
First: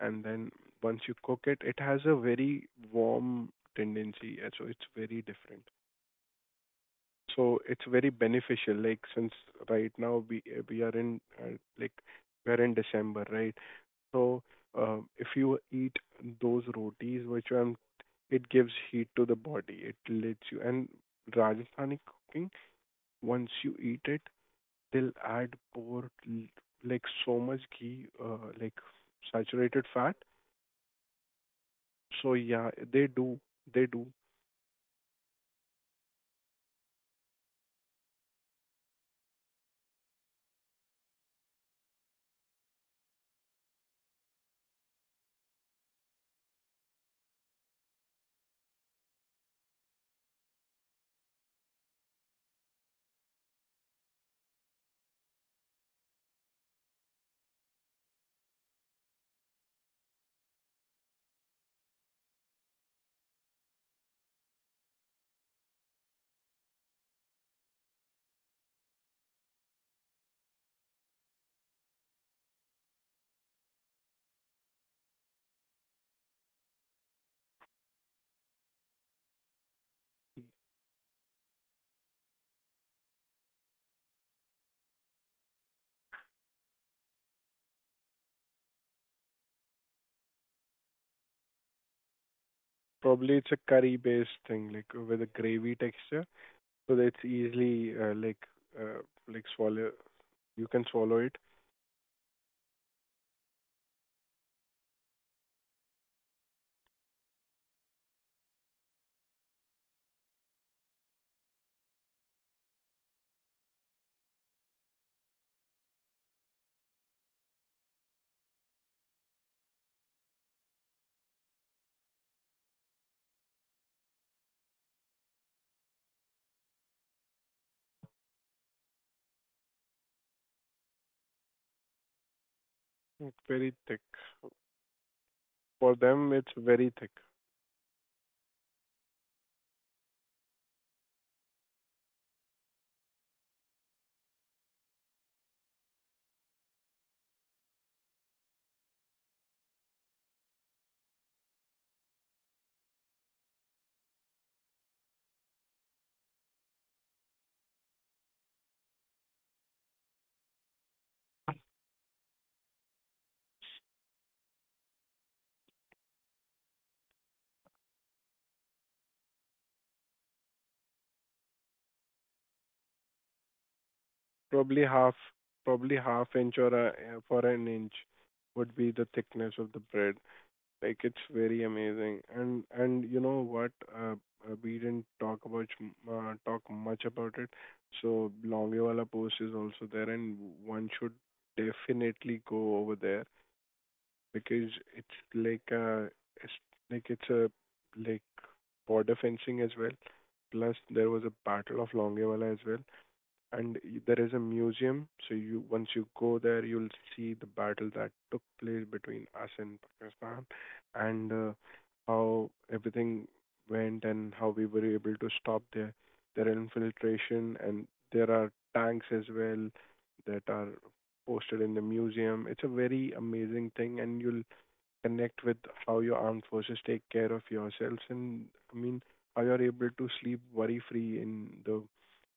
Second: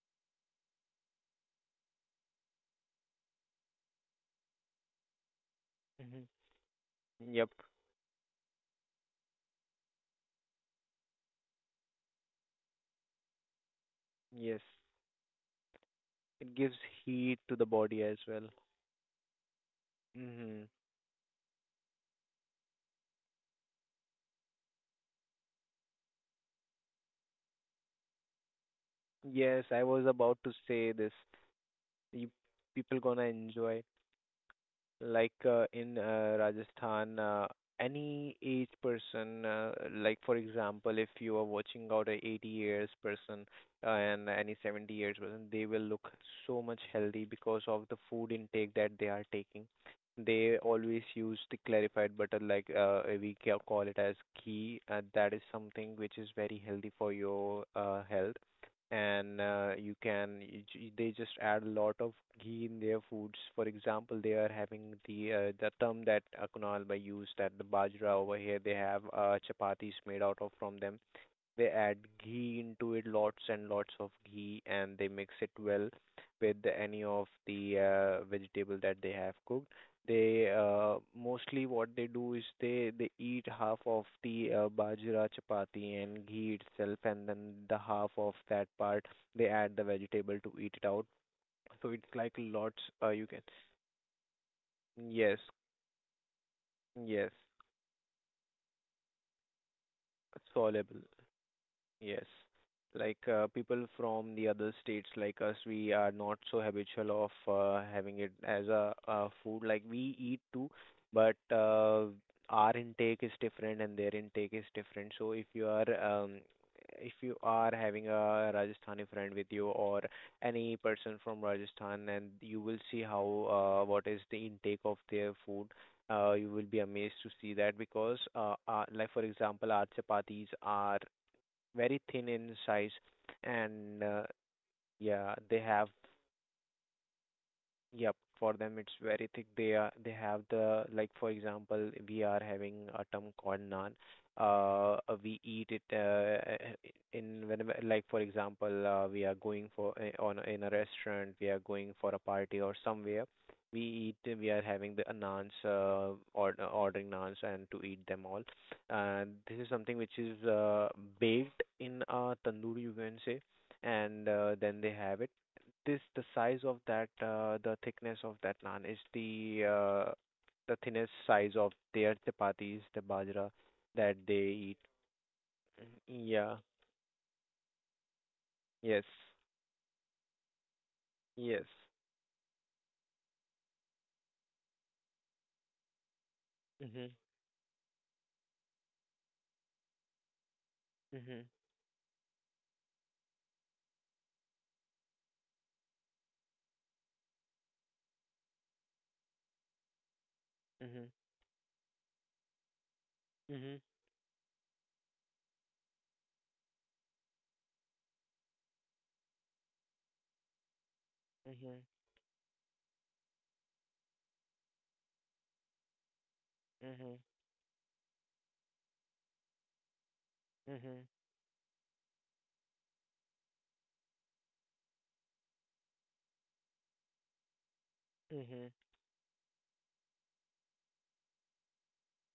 Speaker 2: and then once you cook it, it has a very warm tendency, and so it's very different.
Speaker 1: Hmm. Yep.
Speaker 2: So it's very beneficial. Like, since right now we are in we're in December, right? So
Speaker 1: Yes.
Speaker 2: if you eat
Speaker 1: It
Speaker 2: those
Speaker 1: gives
Speaker 2: rotis,
Speaker 1: heat
Speaker 2: which
Speaker 1: to the
Speaker 2: I'm,
Speaker 1: body as
Speaker 2: it
Speaker 1: well.
Speaker 2: gives heat to the body. It lets you
Speaker 1: Hmm.
Speaker 2: and Rajasthani cooking. Once you eat it, they'll add like so much ghee, like
Speaker 1: Yes, I
Speaker 2: saturated
Speaker 1: was
Speaker 2: fat.
Speaker 1: about to say this. You
Speaker 2: So yeah,
Speaker 1: people
Speaker 2: they
Speaker 1: gonna
Speaker 2: do.
Speaker 1: enjoy.
Speaker 2: They do.
Speaker 1: In Rajasthan, any age person, like for example, if you are watching out a 80 year years person and any 70 year years person, they will look so much healthy because of the food intake that they are taking. They always use the clarified butter, like call it as ghee. That is something which is very healthy for your health, and you can they just add a lot of ghee in their foods. For example, they are having the term that Kunal by used, that the bajra over here they have chapatis made out of from them. They add ghee into it, lots and lots of ghee, and they mix it well with any of the vegetable that they have cooked. They Mostly what they do is they eat half of the bajra chapati and ghee itself, and then the half of that part they add the vegetable to eat it out. So it's like lots. You
Speaker 2: Probably
Speaker 1: can,
Speaker 2: it's a curry-based thing, like with a
Speaker 1: yes,
Speaker 2: gravy texture, so that it's
Speaker 1: yes,
Speaker 2: easily uh, like swallow. You can
Speaker 1: soluble.
Speaker 2: swallow it.
Speaker 1: Yes. People from the other states like us, we are not so habitual of having it as a food. Like we eat too, but our intake is different and their intake is different. So if you are having a Rajasthani friend with you or any person from Rajasthan, and you will see how what is the intake of their food. You will be amazed to see that because like for example, our chapatis are very thin in size,
Speaker 2: It's very thick.
Speaker 1: and yeah they have.
Speaker 2: For them, it's very thick.
Speaker 1: Yep, for them it's very thick. They have the, like for example, we are having a term called naan. We eat it in whenever, like for example, we are going for on in a restaurant, we are going for a party or somewhere. We eat, we are having the naans, or ordering naans and to eat them all. And this is something which is baked in a tandoor, you can say, and then they have it. This, the size of that the thickness of that naan is the thinnest size of their chapatis, the bajra that they eat.
Speaker 2: Probably half, probably
Speaker 1: Mhm.
Speaker 2: half inch
Speaker 1: Yeah.
Speaker 2: or a, for an inch would be the
Speaker 1: Yes.
Speaker 2: thickness of the bread. Like, it's very
Speaker 1: Yes.
Speaker 2: amazing. And you know what? We didn't talk about talk much
Speaker 1: Mhm.
Speaker 2: about it. So Longewala post is also there, and one should
Speaker 1: Mhm.
Speaker 2: definitely go over there because it's like a it's like it's a like border fencing as well. Plus there
Speaker 1: Mhm.
Speaker 2: was a battle of Longewala as well, and
Speaker 1: Mhm.
Speaker 2: there is a museum, so you, once you go there, you'll see the battle that took place between us and Pakistan, and
Speaker 1: Mhm.
Speaker 2: how everything went and how we were able to stop their
Speaker 1: Mhm.
Speaker 2: infiltration, and there are tanks as well that are
Speaker 1: Mhm.
Speaker 2: posted in the museum. It's a very amazing thing, and you'll connect with how your armed forces take care of yourselves, and
Speaker 1: Mhm.
Speaker 2: I mean, how you're able to sleep worry free in the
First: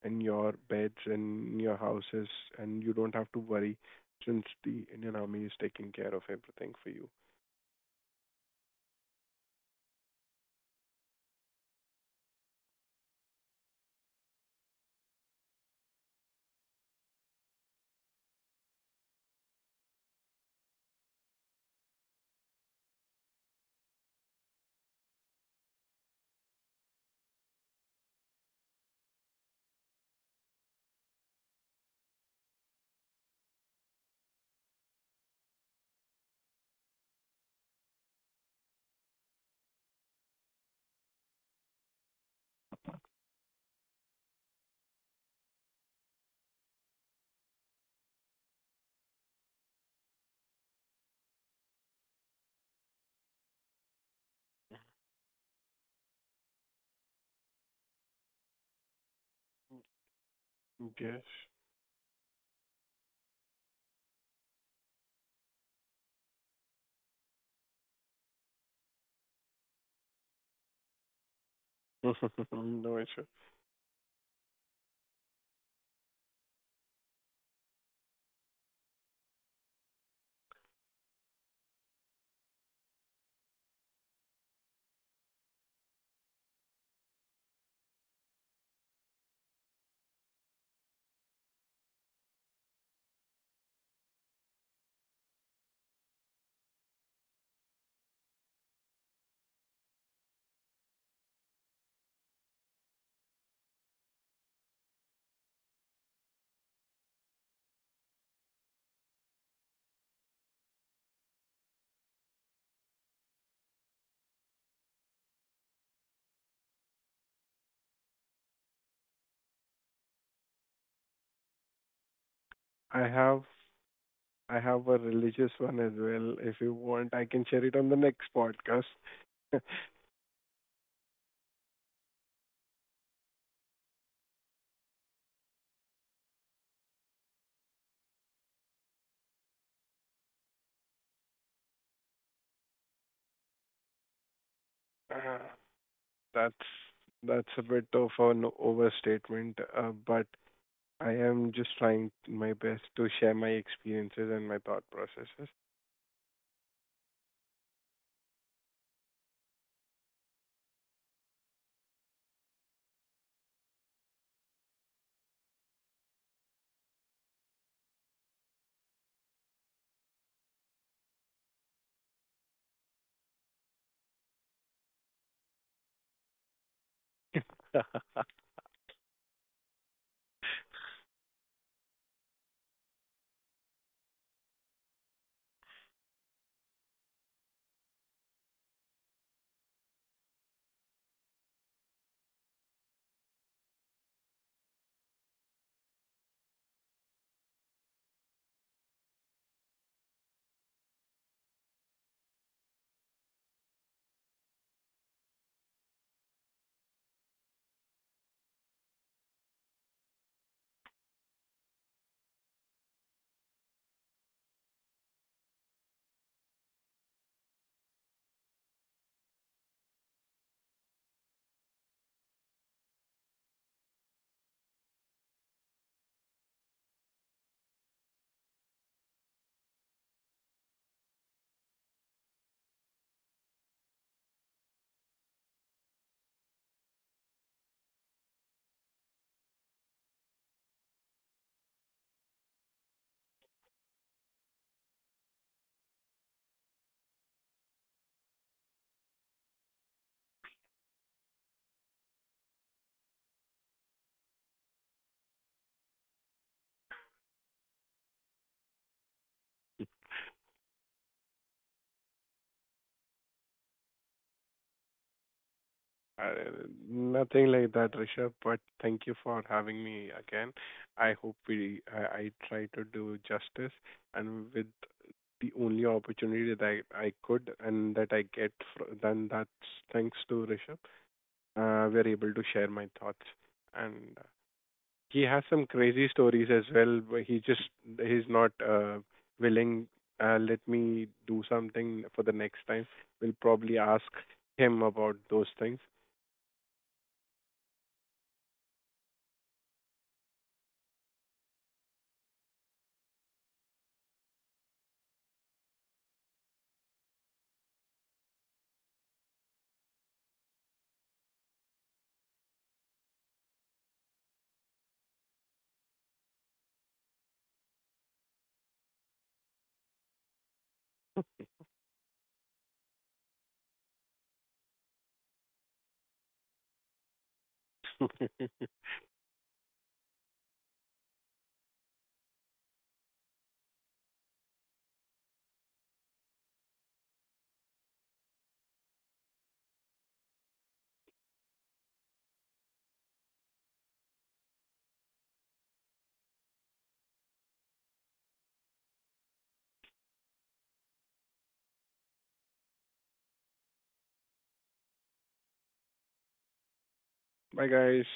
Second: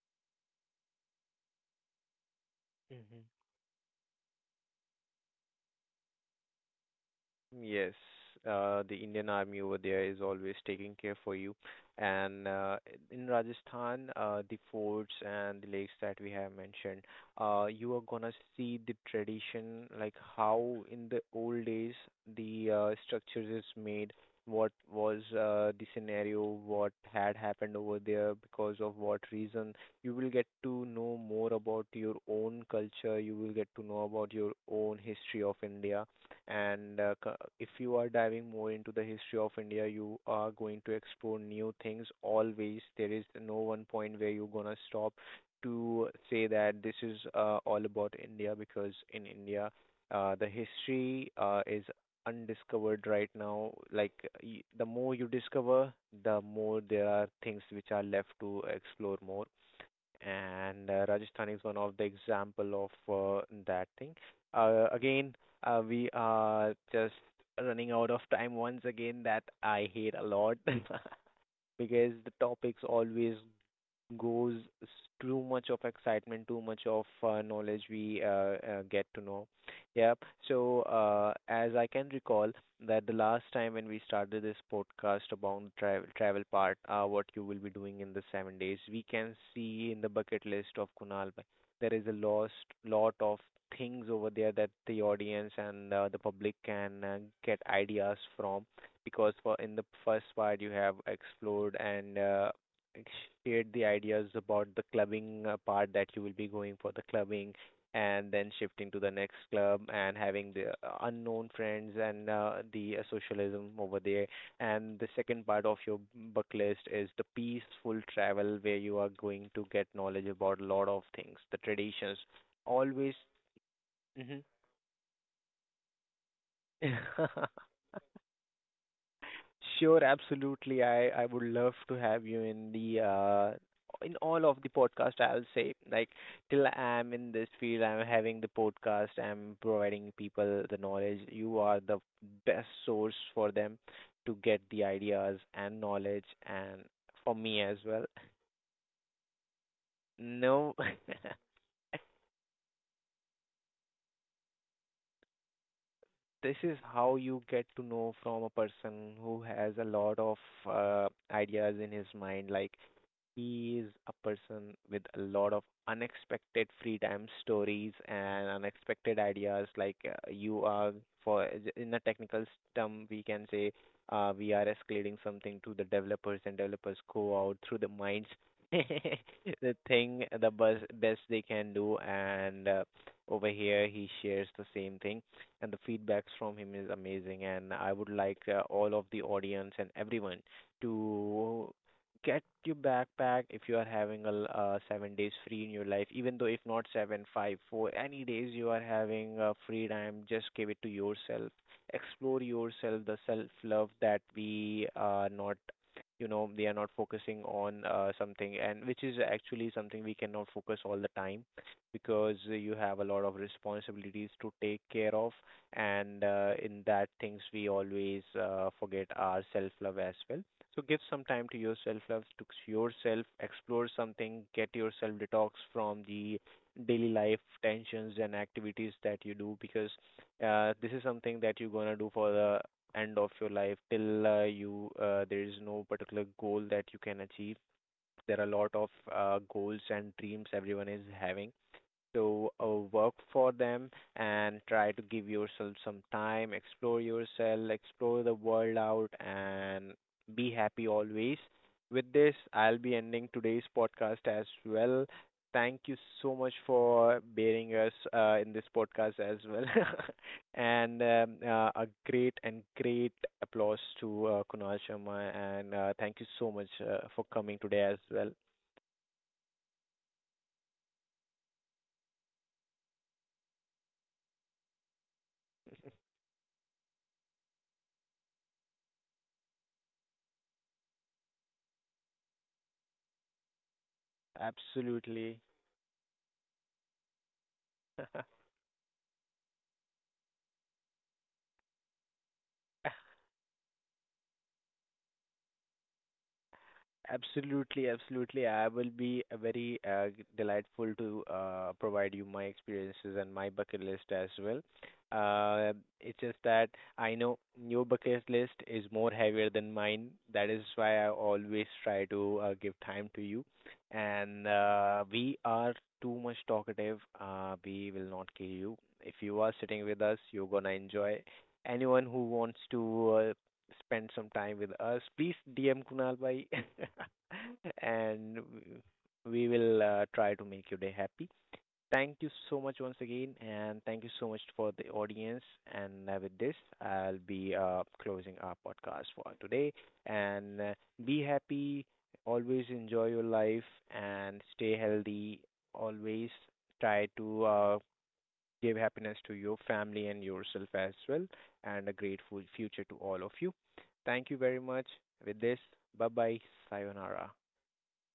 Speaker 2: in your beds and in your houses, and you don't
Speaker 1: Mhm.
Speaker 2: have to worry since the Indian Army is taking care of everything for you.
Speaker 1: Yes, the Indian Army over there is always taking care for you. And in Rajasthan, the forts and the lakes that we have mentioned, you are gonna see the tradition, like how in the old days the structures is made, what was the scenario, what had happened over there, because of what reason. You will get to know more about your own culture. You will get to know about your own history of India, and uh, c- if you are diving more into the history of India, you are going to explore new things always. There is no one point where you're going to stop to say that this is all about India, because in India the history is undiscovered right now. The more you discover, the more there are things which are left to explore more, and
Speaker 2: Yes.
Speaker 1: Rajasthan is one of the example of that thing. Again, we are just running out of time once again. That I hate a lot. Because the topics
Speaker 2: No issue.
Speaker 1: always goes s- too much of excitement, too much of knowledge we get to know. Yep. So, as I can recall, that the last time when we started this podcast about travel part, what you will be doing in the 7 days, we can see in the bucket list of Kunal bhai, there is a lost lot of things over there that the audience and the public can get ideas from. Because for in the first part you have explored and shared the ideas about the clubbing part, that you will be going for the clubbing and then shifting to the next club and having the unknown friends and the socialism over there. And the second part of your bucket list is the peaceful travel, where you are going to get knowledge about a lot of things, the traditions.
Speaker 2: I
Speaker 1: Always.
Speaker 2: have
Speaker 1: Hmm.
Speaker 2: I have a religious one as well. If you want, I can share it on the next podcast.
Speaker 1: Sure, absolutely. I would love to have you in the in all of the podcast. I'll say, like, till I'm in this field, I'm having the podcast. I'm providing people the knowledge. You are the best source for them to get the ideas
Speaker 2: Uh,
Speaker 1: and knowledge,
Speaker 2: that's
Speaker 1: and for
Speaker 2: that's
Speaker 1: me
Speaker 2: a
Speaker 1: as
Speaker 2: bit
Speaker 1: well.
Speaker 2: of an overstatement, but
Speaker 1: No,
Speaker 2: I am just trying my best to share my experiences and my thought processes.
Speaker 1: this is how you get to know from a person who has a lot of ideas in his mind. Like, he is a person with a lot of unexpected free time stories and unexpected ideas. You are, for in a technical term, we can say we are escalating something to the developers, and developers go out through the minds the thing, the best they can do, and over here he shares the same thing, and the feedbacks from him is amazing. And I would like all of the audience and everyone to get your backpack. If you are having 7 days free in your life, even though if not 7, 5, 4 any days you are having free time, just give it to yourself. Explore yourself, the self love that we are not, you know, they are not focusing on something, and which is actually something we cannot focus all the time, because you have a lot of responsibilities to take care of, and in that things we always forget our self love as well. So give some time to yourself, love, to yourself, explore something, get yourself detox from the daily life tensions and activities that you do. Because this is something that you're gonna do for the end of your life, till you there is no particular goal that you can achieve. There are a lot of goals and dreams everyone is having, to work for them, and try to give yourself some time, explore yourself, explore the world out, and be happy always. With this, I'll be ending today's podcast as well. Thank you so much for bearing us in this podcast as well. And a great applause to Kunal Sharma. And thank you so much for
Speaker 2: Nothing
Speaker 1: coming
Speaker 2: like
Speaker 1: today
Speaker 2: that,
Speaker 1: as well.
Speaker 2: Rishabh, but thank you for having me again. I hope we I try to do justice and with the only opportunity that I could and that I get then that's thanks to Rishabh. We're able to share my thoughts, and he
Speaker 1: Absolutely.
Speaker 2: has some crazy stories as well, but he's not willing. Let me do something for the next time. We'll probably ask him about those things.
Speaker 1: Absolutely, absolutely. I will be delightful to provide you my experiences and my bucket list as well. Uh, it's just that I know your bucket list is more heavier than mine. That is why I always try to give time to you. And we are too much talkative. We will not kill you. If you are sitting with us, you're gonna enjoy. Anyone who wants to spend some time with us, please DM Kunal Bhai and w- we will try to make your day happy. Thank you so much once again, and thank you so much for the audience. And with this, I'll be closing our podcast for today. And be happy, always enjoy your life, and stay healthy. Always try to give happiness to your family and yourself as well, and a grateful future to all of you. Thank you very much. With this, bye bye, sayonara.
Speaker 2: Bye, guys.